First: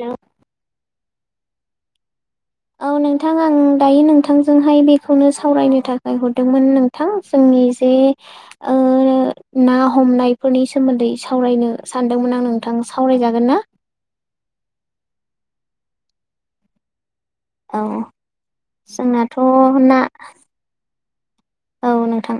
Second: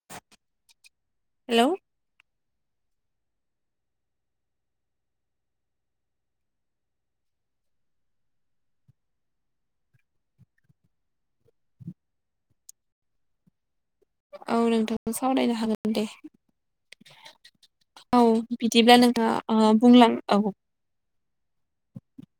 Hello hello औ। नोंथां आं दायो नोंथांजोंहाय बेखौनो सावरायनो थाखाय हरदोंमोन नोंथां जोंनि जे ओ ना हमनायफोरनि सोमोन्दै सावरायनो सानदोंमोन आं नोंथां। सावरायजागोन ना? औ नोंथांखौ सावरायनो हागोन दे। औ बिदिब्ला नोंथाङा जोंनाथ' ओ ना बुंलां औ औ। नोंथां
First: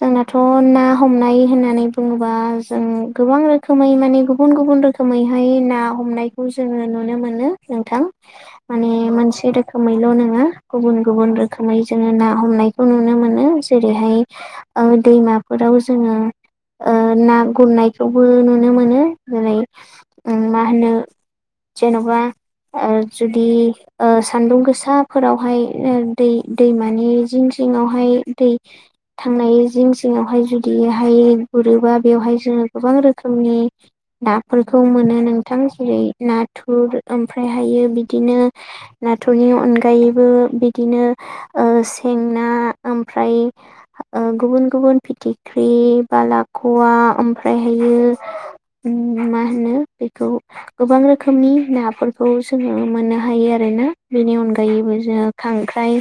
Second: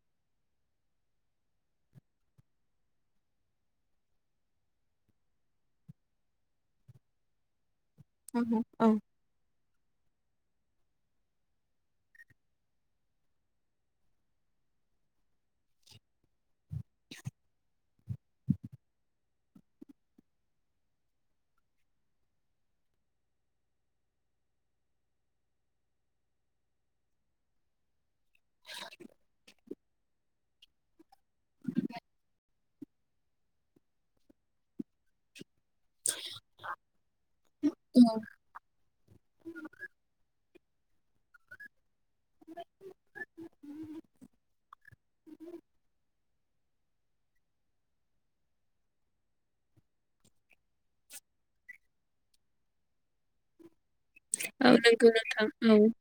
जोंनाथ' ना हमनाय होननानै बुङोबा जों गोबां रोखोमै माने गुबुन गुबुन रोखोमैहाय ना हमनायखौ जोङो नुनो मोनो। नोंथां औ औ माने मोनसे रोखोमैल' नङा गुबुन गुबुन रोखोमै जोंङो ना हमनायखौ नुनो मोनो। जेरैहाय ओ दैमाफोराव जोङो ओ ना गुरनायखौबो नुनो मोनो जेरै मा होनो जेन'बा आ जुदि ओ सान्दुं गोसाफोरावहाय दै दैमानि जि सिङावहाय दै थांनाय जिं सिङावहाय जुदिहाय गुरोबा बेवहाय जोङो गोबां रोखोमनि नाफोर खौ मोन नों थां जेरै नाथुर ओमफ्रायहायो बिदिनो नाथुरनि अनगायैबो बि दिनो ओ सें ना ओमफ्राय ओ गुबुन गुबुन फिथिख्रि बा लाख'वा ओमफ्रायहायो उम उम मा होनो बेखौ गोबां रोखोमनि नाफोरखौ जोङो मोननो हायो आरो ना? बेनि अनगायैबो नंगौ जोङो नोंथां खांख्राइ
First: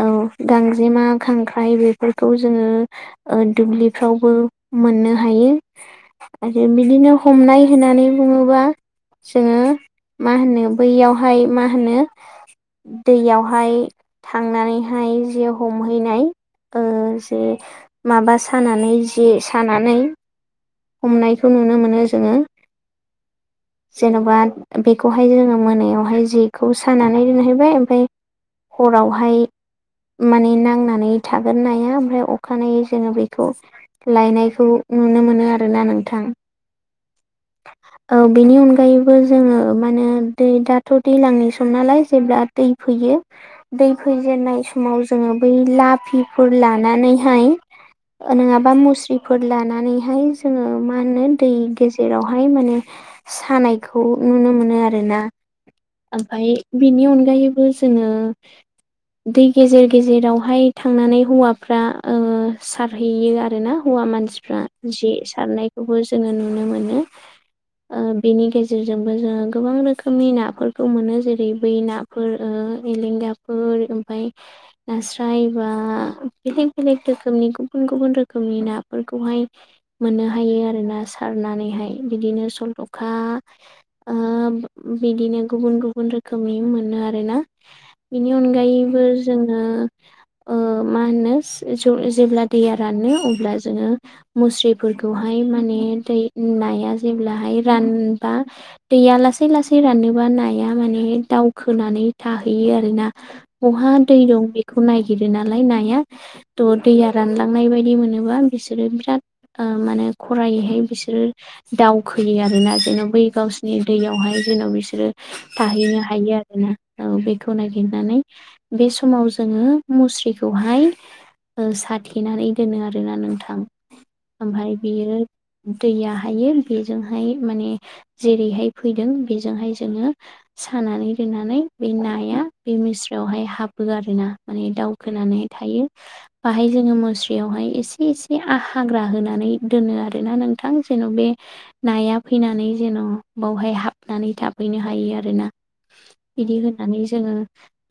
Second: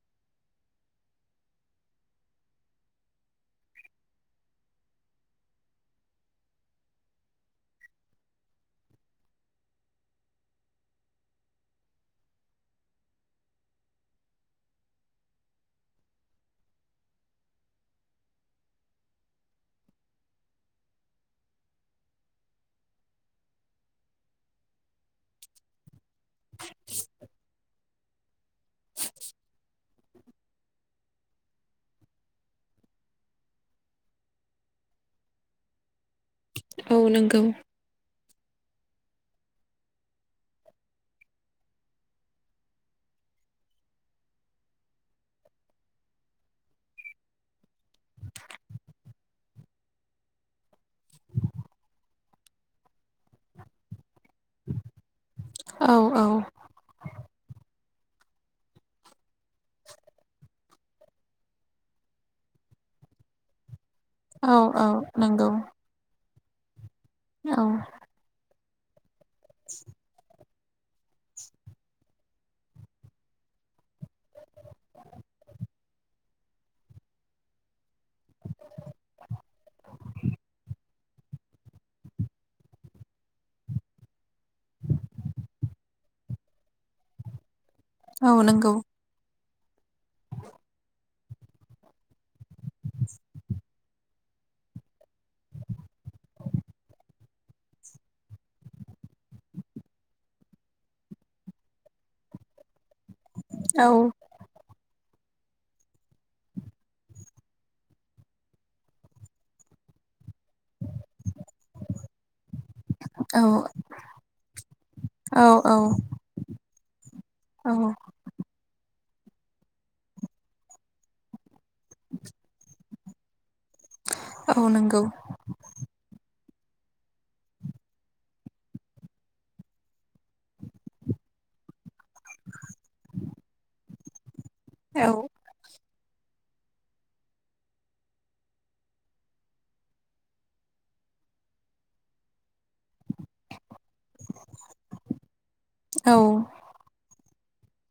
औ गां जेमा खांख्राइ बेफोरखौ जोङो ओ दुब्लिफ्रावबो मोननो हायो। आरो बिदिनो हमनाय होननानै बुङोब्ला जोङो मा होनो बैयावहाय मा होनो दैयावहाय थांनानैहाय जि हमहैनाय ओ जे माबा सानानै जे सानानै हमनायखौ नुनो मोनो जोङो जेन'बा बेखौहाय जोङो मोनायावहाय जेखौ सानानै दोनहैबाय ओमफफ्राय हरावहाय माने नांनानै थागोन नाया ओमफ्राय अखानायै जोङो बेखौ लायनायखौ नुनो मोनो आरो आरोना नोंथां औ नंगौ औ बेनि अनगायैबो जोङो मानो दै दाथ' दैलांनि सम नालाय जेब्ला दै फैयो दै फैजेननाय समाव जोङो बै लाफिफोर लानानैहाय ऩङाबा मुस्रिफोर लानानैहाय जोङो मा होनो दै गेजेरावहाय माने सानायखौ नुनो मोनो आरोना ओमफाय बिनि अनगायैबो जोङो दै गेजेर गेजेरावहाय थांनानै हौवाफ्रा सारहैयो आरो ना हौवा औ मानसिफ्रा जे नंगौ सारनायखौबो जोङो नुनो मोनो औ बेनि गेजेराव बेजों जोङो गोबां रोखोमनि नाफोर खौ मोनो जेरै बै नाफोर एलेंगाफोर ओमफफ्राय नास्राय बा आ बेलेग बेलेग रोखोमनि गुबुन गुबुन रोखोमनि नाफोरखौहाय मोननो हायो आरोना सारनानैहाय बिदिनो सल'खा ओब बिदिनो गुबुन गुबुन रोखोमनि मोनो आरो ना बेनि औ नंगौ अनगायैबो जोङो ओ मा होनो जे‌ब्ला दैया रानो अब्ला जोङो मुश्रि [unintelligible] हाय माने दै नाया जेब्लाहाय रानबा दैया लासै लासै रानोबा नाया माने दावखोनानै थाहैयो आरो ना औ बहा दै दं बेखौ नायिग गिरो नालाय नाया थ' दैया रानलांनाय बायदि मोनोबा बिसोरो बिराद माने खरायैहाय बिसोरो दावखोयो आरो [unintelligible] बै औ गावसोरनि दैयावहाय जेन' बिसोरो औ औ थाहैनो हायो आरोना औ बेखौ औ नागिरनानै बे समाव जोङो मुस्रिखौहाय साथेनानै दोनो आरोना नोंथां औ ओमफ्राय नंगौ बियो दैया हायो बेजोंहाय माने जेरैहाय फैदों बेजोंहाय जोङो सानानै दोननानै बे नाया बे मिस्रायावहाय हाबो आर ना माने औ दावखोनानै थायो बाहाय जोङो मुस्रियावहाय एसे एसे आहां हग्रा होनानै दोनो आरोना नोंथां जेन' बे नाया फैनानै जेन' बावहाय हाब थाबनानै थाफहैनो हायो आरोना औ बिदि होनानै जोङो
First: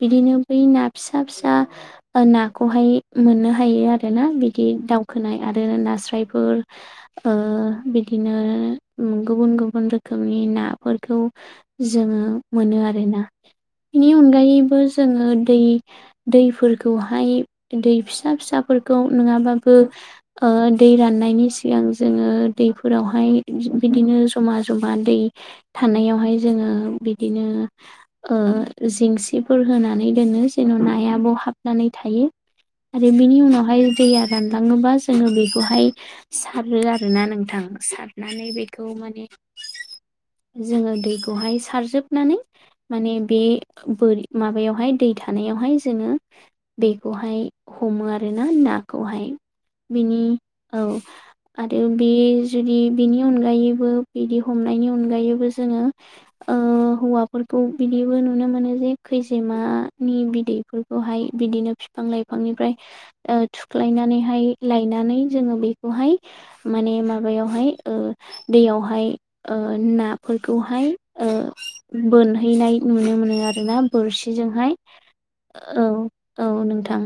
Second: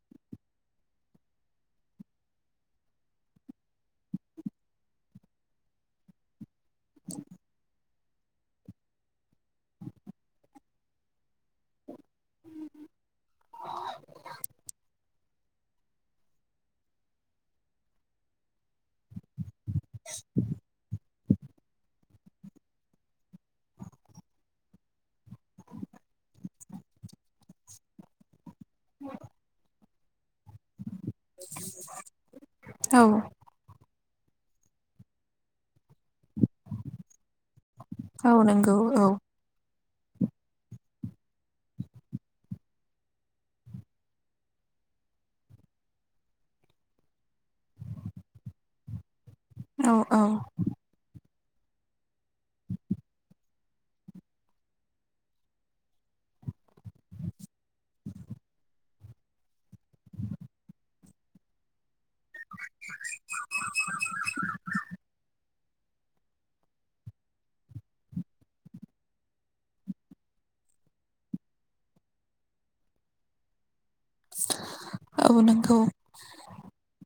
बिदिनो बै ना फिसा फिसा ओ नाखौहाय मोननो हायो आरो ना बिदि इ दावखोनाय आरो नास्राइफोर ओ बि बिदिनो गुबुन गुबुन रोखोमनि नाफोरखौ जोङो मोनो आरोना बेनि अनगायैबो जोङो दै दैफोरखौहाय दै फिसा फिसाफोरखौ नङाबाबो ओ दै राननायनि सिगां जोङो दैफोरावहाय बि बिदिनो जमा जमा दै थानाय नियावहाय जोङो बिदिनो ओहो जेंसिफोर होना नै दोनो सेना ना नाया बाव हाबनानै थायो औ आरो बिनि उनावहाय दैया रानलाङोबा जोङो बे बेखौहाय सारो आरोना नोंथां औ सारनानै नंगौ बेखौ औ माने [inaudible] जोङो दैखौहाय सारजोबनानै माने बे बोर माबायावहाय दै थानायाव वहाय जोङो बेखौहाय हमो आरोना नाखौहाय औ बिनि औ औ आरो बे जुदि बिनि अनगायैबो बिदि हमनायनि अनगायैबो जोङो ओ हौवाफोरखौ बिदिबो नुनो मोनो जे खैजेमानि बिदैफोरखौहाय बिदिनो फि बिफां लाइफांनिफ्राय ओ थुख्लायनानैहाय लायनानै जों बेखौहाय माने माबायावहाय दैयावहाय ना बेखौहाय ओ बोनहैनाय नुनो मोनो आरोना बोरसिजोंहाय औ नंगौ औ औ नोंथां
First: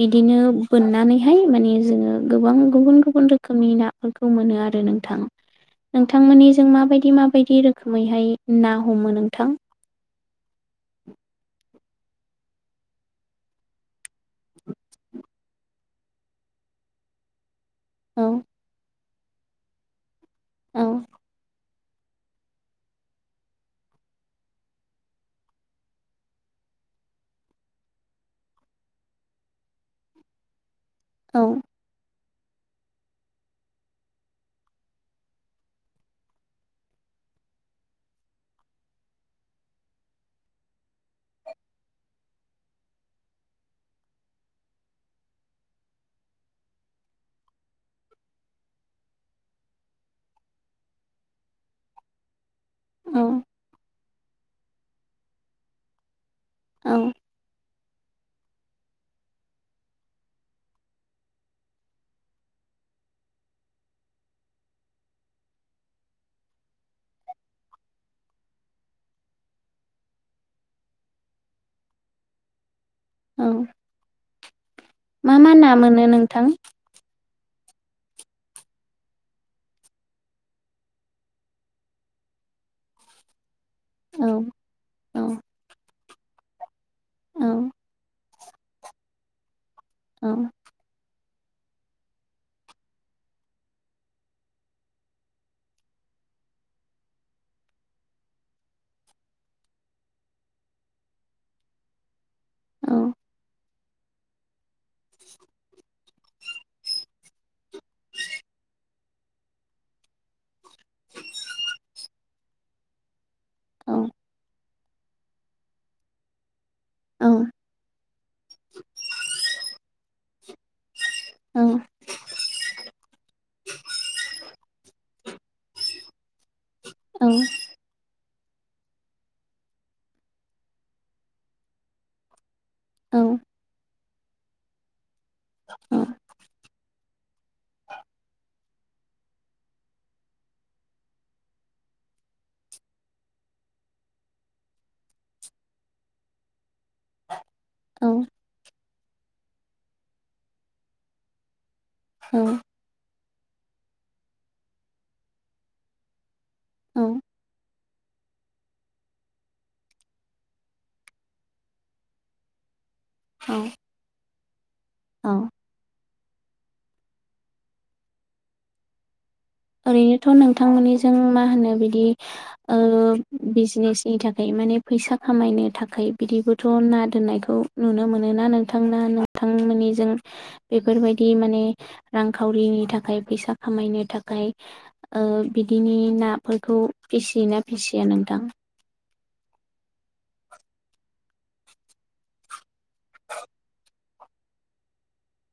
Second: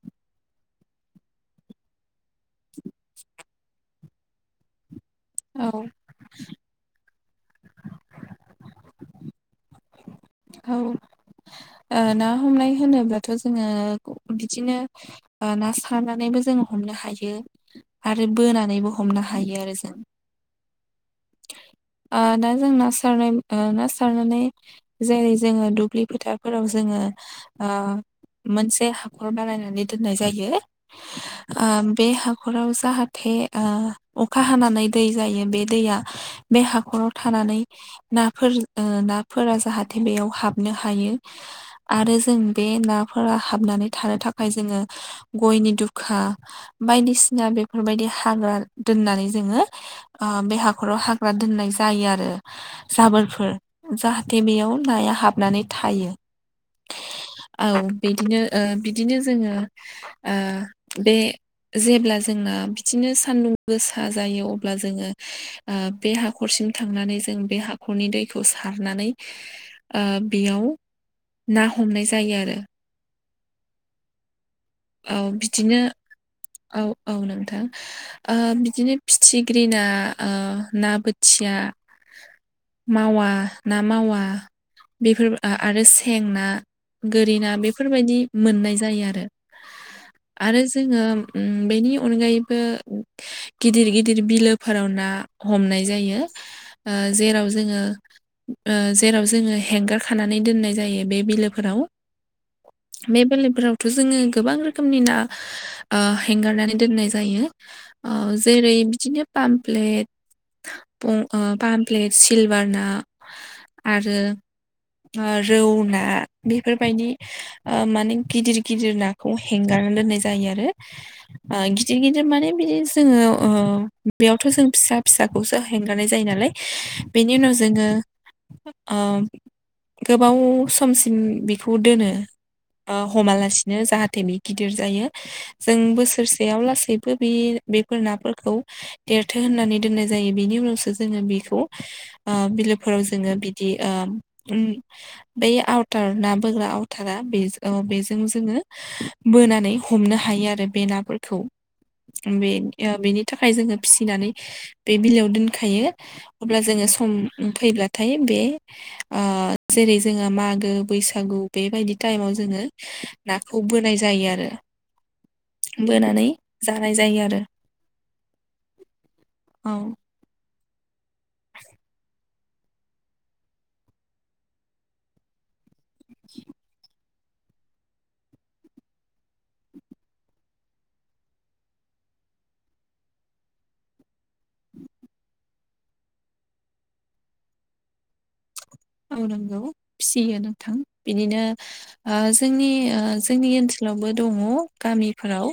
बिदिनो बोननानैहाय माने जोङो गोबां गुबुन गुबुन रोखोम खोमनि नाफोरखौ मोनो आरो नोंथां औ नोंथांमोननिजों माबायदि माबायदि दि रोखोमैहाय ना हमो नोंथां? औ ओ ना हमनाय होनोब्लाथ' जोङो बिदिनो आ ना सारनानै जों हमनो हायो आरो औ बोनानैबो हमनो हायो आरो जों औ [inaudible] ओ दा जों ना सारनाय ओ ना सारनानै जेरै जोङो दुब्लि फोथारफोराव जोङो ओ मोनसे हाखर बानायनानै दोननाय जायो। औ आ बे ह खराव जाहाथे ओ अखा हानानै दै जायो बे दैया बे हाखराव थानानै नाफोर नाफोरा जाहाथे बेयाव हाबनो हायो [unintelligible] आरो जों बे नाफोरा हाबनानै थानो थाखाय जोङो गयनि दुखा हा बायदिसिना बेफोरबायदि हाग्रा दोननानै जोङो बे हाग खराव हाग्रा दोननाय जायो आरो औ जाबोरफोर जाहाथे बेयाव नाया हाबनानै थायो औ औ बिदिनो ओ बिदिनो जोङो ओ बे जेब्ला जोंना बि बिदिनो सान्दुं गोसा जायो अब्ला जोङो ओ बे हाखरसिम थांनानै जों बे हाखरनि दैखौ सारनानै ओ बेयाव ना हमनाय जायो आरो औ औ मा मा ना मोनो नोंथां? थां ओ बिदिनो फिथिग्रिना ना बोथिया [inaudible] मावा ना मावा औ औ बेफोर आरो सें ना औ गोरिना बेफोरबायदि मोननाय जायो आरो औ आरो जोङो उम बेनि अनगायैबो गिदिर गिदिर बिलोफोराव ना हमनाय जायो ओ जेराव जोङो ओ जेराव जोङो हेंगार खानानै दोननाय जायो बे बिलोफोराव औ बे बेलेगफोरावथ' जोङो गोबां रोखोमनि ना हेंगारनानै दोननाय जायो जेरै- बिदिनो पामप्लेट, पं पामप्लेट, सिलभार ना औ आरो रौ ना बे बेफोरबायदि औ माने गिदिर गिदिर नाखौ हेंगारना दोननाय जायो आरो ओ गिदिर गिदिर माने बिदिनो जोङो ओ बेयावथ जों फिसा फिसाखौसो हेंगारनाय जायो नालाय बेनि उनाव जोङो ओ‌ गोबाव समसिम बेखौ दोनो ओ हमालासिनो जाहा- बे गिदिर जायो जों बोसोरसेयाव लासैबो बे बेफोर नाफोरखौ देरथो होननानै दोननाय जायो बिनि उनावसो जोङो बेखौ बिलोफोराव जोङो बिदि उम बे आवटार ना बोग्रा आवथारा बेजों ओं बेजों जोङो बोनानै हमनो हायो आरो बे नाफोरखौ। औ बे बेनि थाखाय जोङो फिसिनानै बे बिलोयाव दोनखायो। अब्ला जोङो औ सम फैब्ला नाथाय बे आ जेरै जोङो मागो, बैसागु बेबायदि टाइमाव जोङो औ खौ औ बोनाय जायो आरो बोनानै जानाय जायो आरो औ ओरैनोथ नोंथांमोननिजों मा होनो बिदि ओ बिजनेसनि थाखाय माने फैसा खामायनो थाखाय बिदिबोथ‌ ना दोननायखौ नुनो मोनो ना नोंथां ना नोंथांमोननि जों बेफोरबायदि माने रांखावरिनि थाखाय फैसा खामायनो थाखाय बिदिनि नाफोरखौ फिसियोना फिसिया नोंथां? मावनांगौ फिसियो नोंथां बिदिनो ओ जोंनि जोंनि ओनसोलाव दङ गामिफोराव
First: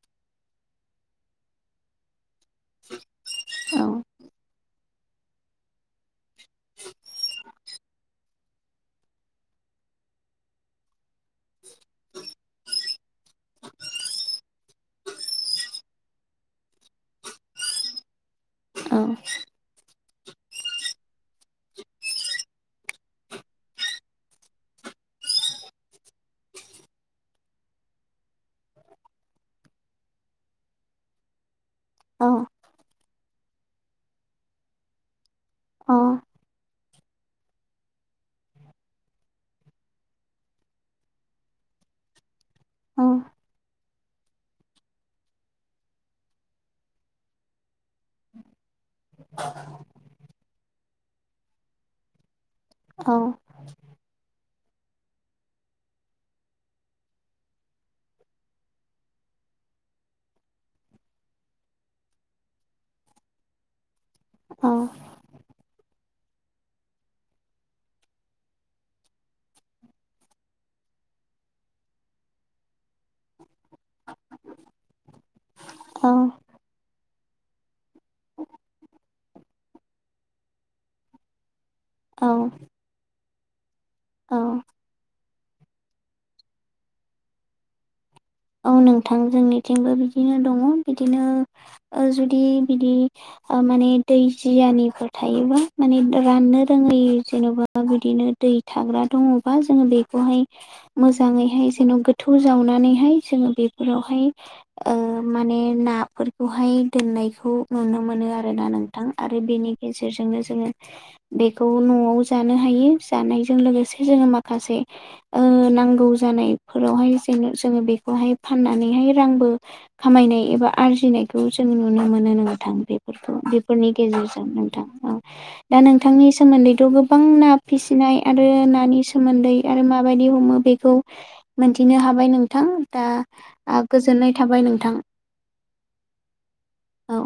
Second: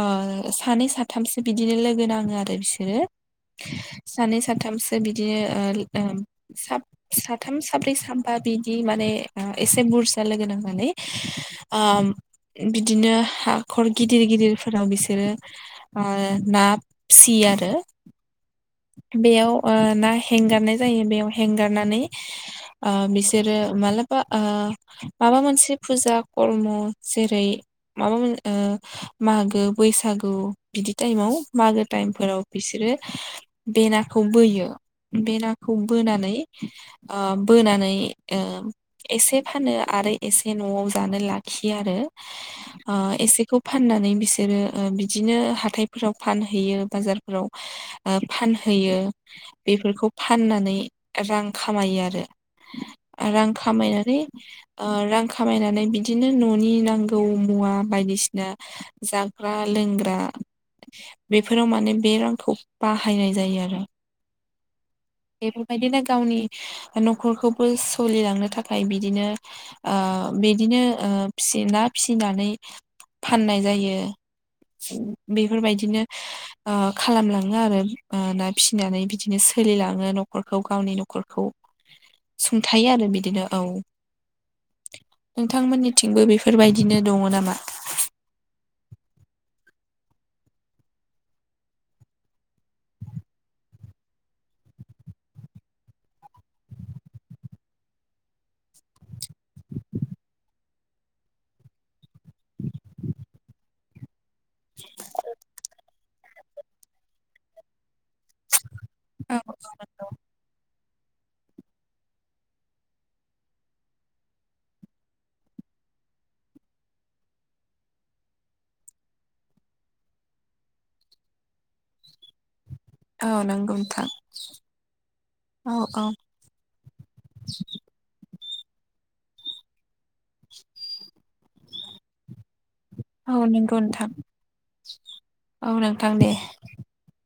ओ सानै साथामसो बिदिनो लोगो नाङो आरो बिसोरो औ सानै साथामसो बिदिनो ओ लो साब साथाम साब्रै साबबा बिदि माने ओ एसे बुरजा लोगो नांनानै ओ बिदिनो हाखर गिदिर गिदिरफोराव बिसोरो ओ ना फिसियो आरो [inaudible] बेयाव ओ ना हेंगारनाय जायो बेयाव हेंगारनानै [inaudible] ओ बिसोरो मालाबा माबा मोनसे फुजा खर्म' जेरै माबा मोन ओ मागो, बैसागु बिदि टाइमाव मागो टाइमफोराव औ बिसोरो बेनाखौ बोयो बेना खौ औ बोनानै बोनानै एसे फानो आरो एसे न'आव जानो लाखियो आरो [inaudible] आ औ एसेखौ फाननानै बिसोरो ओ बिदिनो हाथायफोराव फानहैयो बाजारफोराव फान होयो बेफोरखौ फाननानै रां खामायो आरो औ रां खामायनानै रां खामायनानै बिदिनो न'नि नांगौ मुवा बायदिसिना जाग्रा लोंग्रा बेफोराव माने बे रांखौ बाहायनाय जायो आरो औ बेफोरबायदिनो गावनि न'खरखौबो सोलिलांनो थाखाय बिदिनो ओ बिदिनो ओ जे ना फिसिनानै फाननाय जायो बेफो बेफोरबायदिनो औ ओ खालामलाङो। [unintelligible] आरो ना फिसिनानै बिदिनो सोलिलाङो न'खरखौ गावनि न'खरखौ औ सुंथायो आरो बिदिनो औ औ नोंथांमोननिथिंबो बेफोरबायदिनो दङ नामा? औ नोंथां जोंनिथिंबो बिदिनो दङ बिदिनो ओ जुदि बिदि ओ माने दै जियानिफोर थायोबा माने राननो रोङै जेनबा बिदिनो दै थाग्रा दङ। बा जोङो बेखौहाय मोजाङैहाय जेन गोथौ जावनानैहाय जोङो बेफोरावहाय ओ माने नाफोरखौहाय दोननायखौ नुनो मोनो आरोना नोंथां औ आरो बेनि गेजेरजोंनो जोङो बेखौ न'आव जानो हायो जानायजों लोगोसे जोङो माखासे ओ नांगौ जान नाय फोरावहाय जोङो जों बेफो खौहाय फाननानैहाय रांबो खामायनाय एबा आरजिनायखौ जों नुनो मोनो नोंथां। औ बेफोरखौ नंगौ बेफोरनि नोंथां गेजेरजों नोंथां औ दा औ नोंथांनि सोमोन्दैथ गोबां ना फिसिनाय। आरो नानि सोमोन्दै आरो माबायदि हमो बेखौ मोनथिनो हाबाय नोंथां। औ नंगौ दा नोंथां गोजोननाय थाबाय नोंथां औ नोंथां दे औ।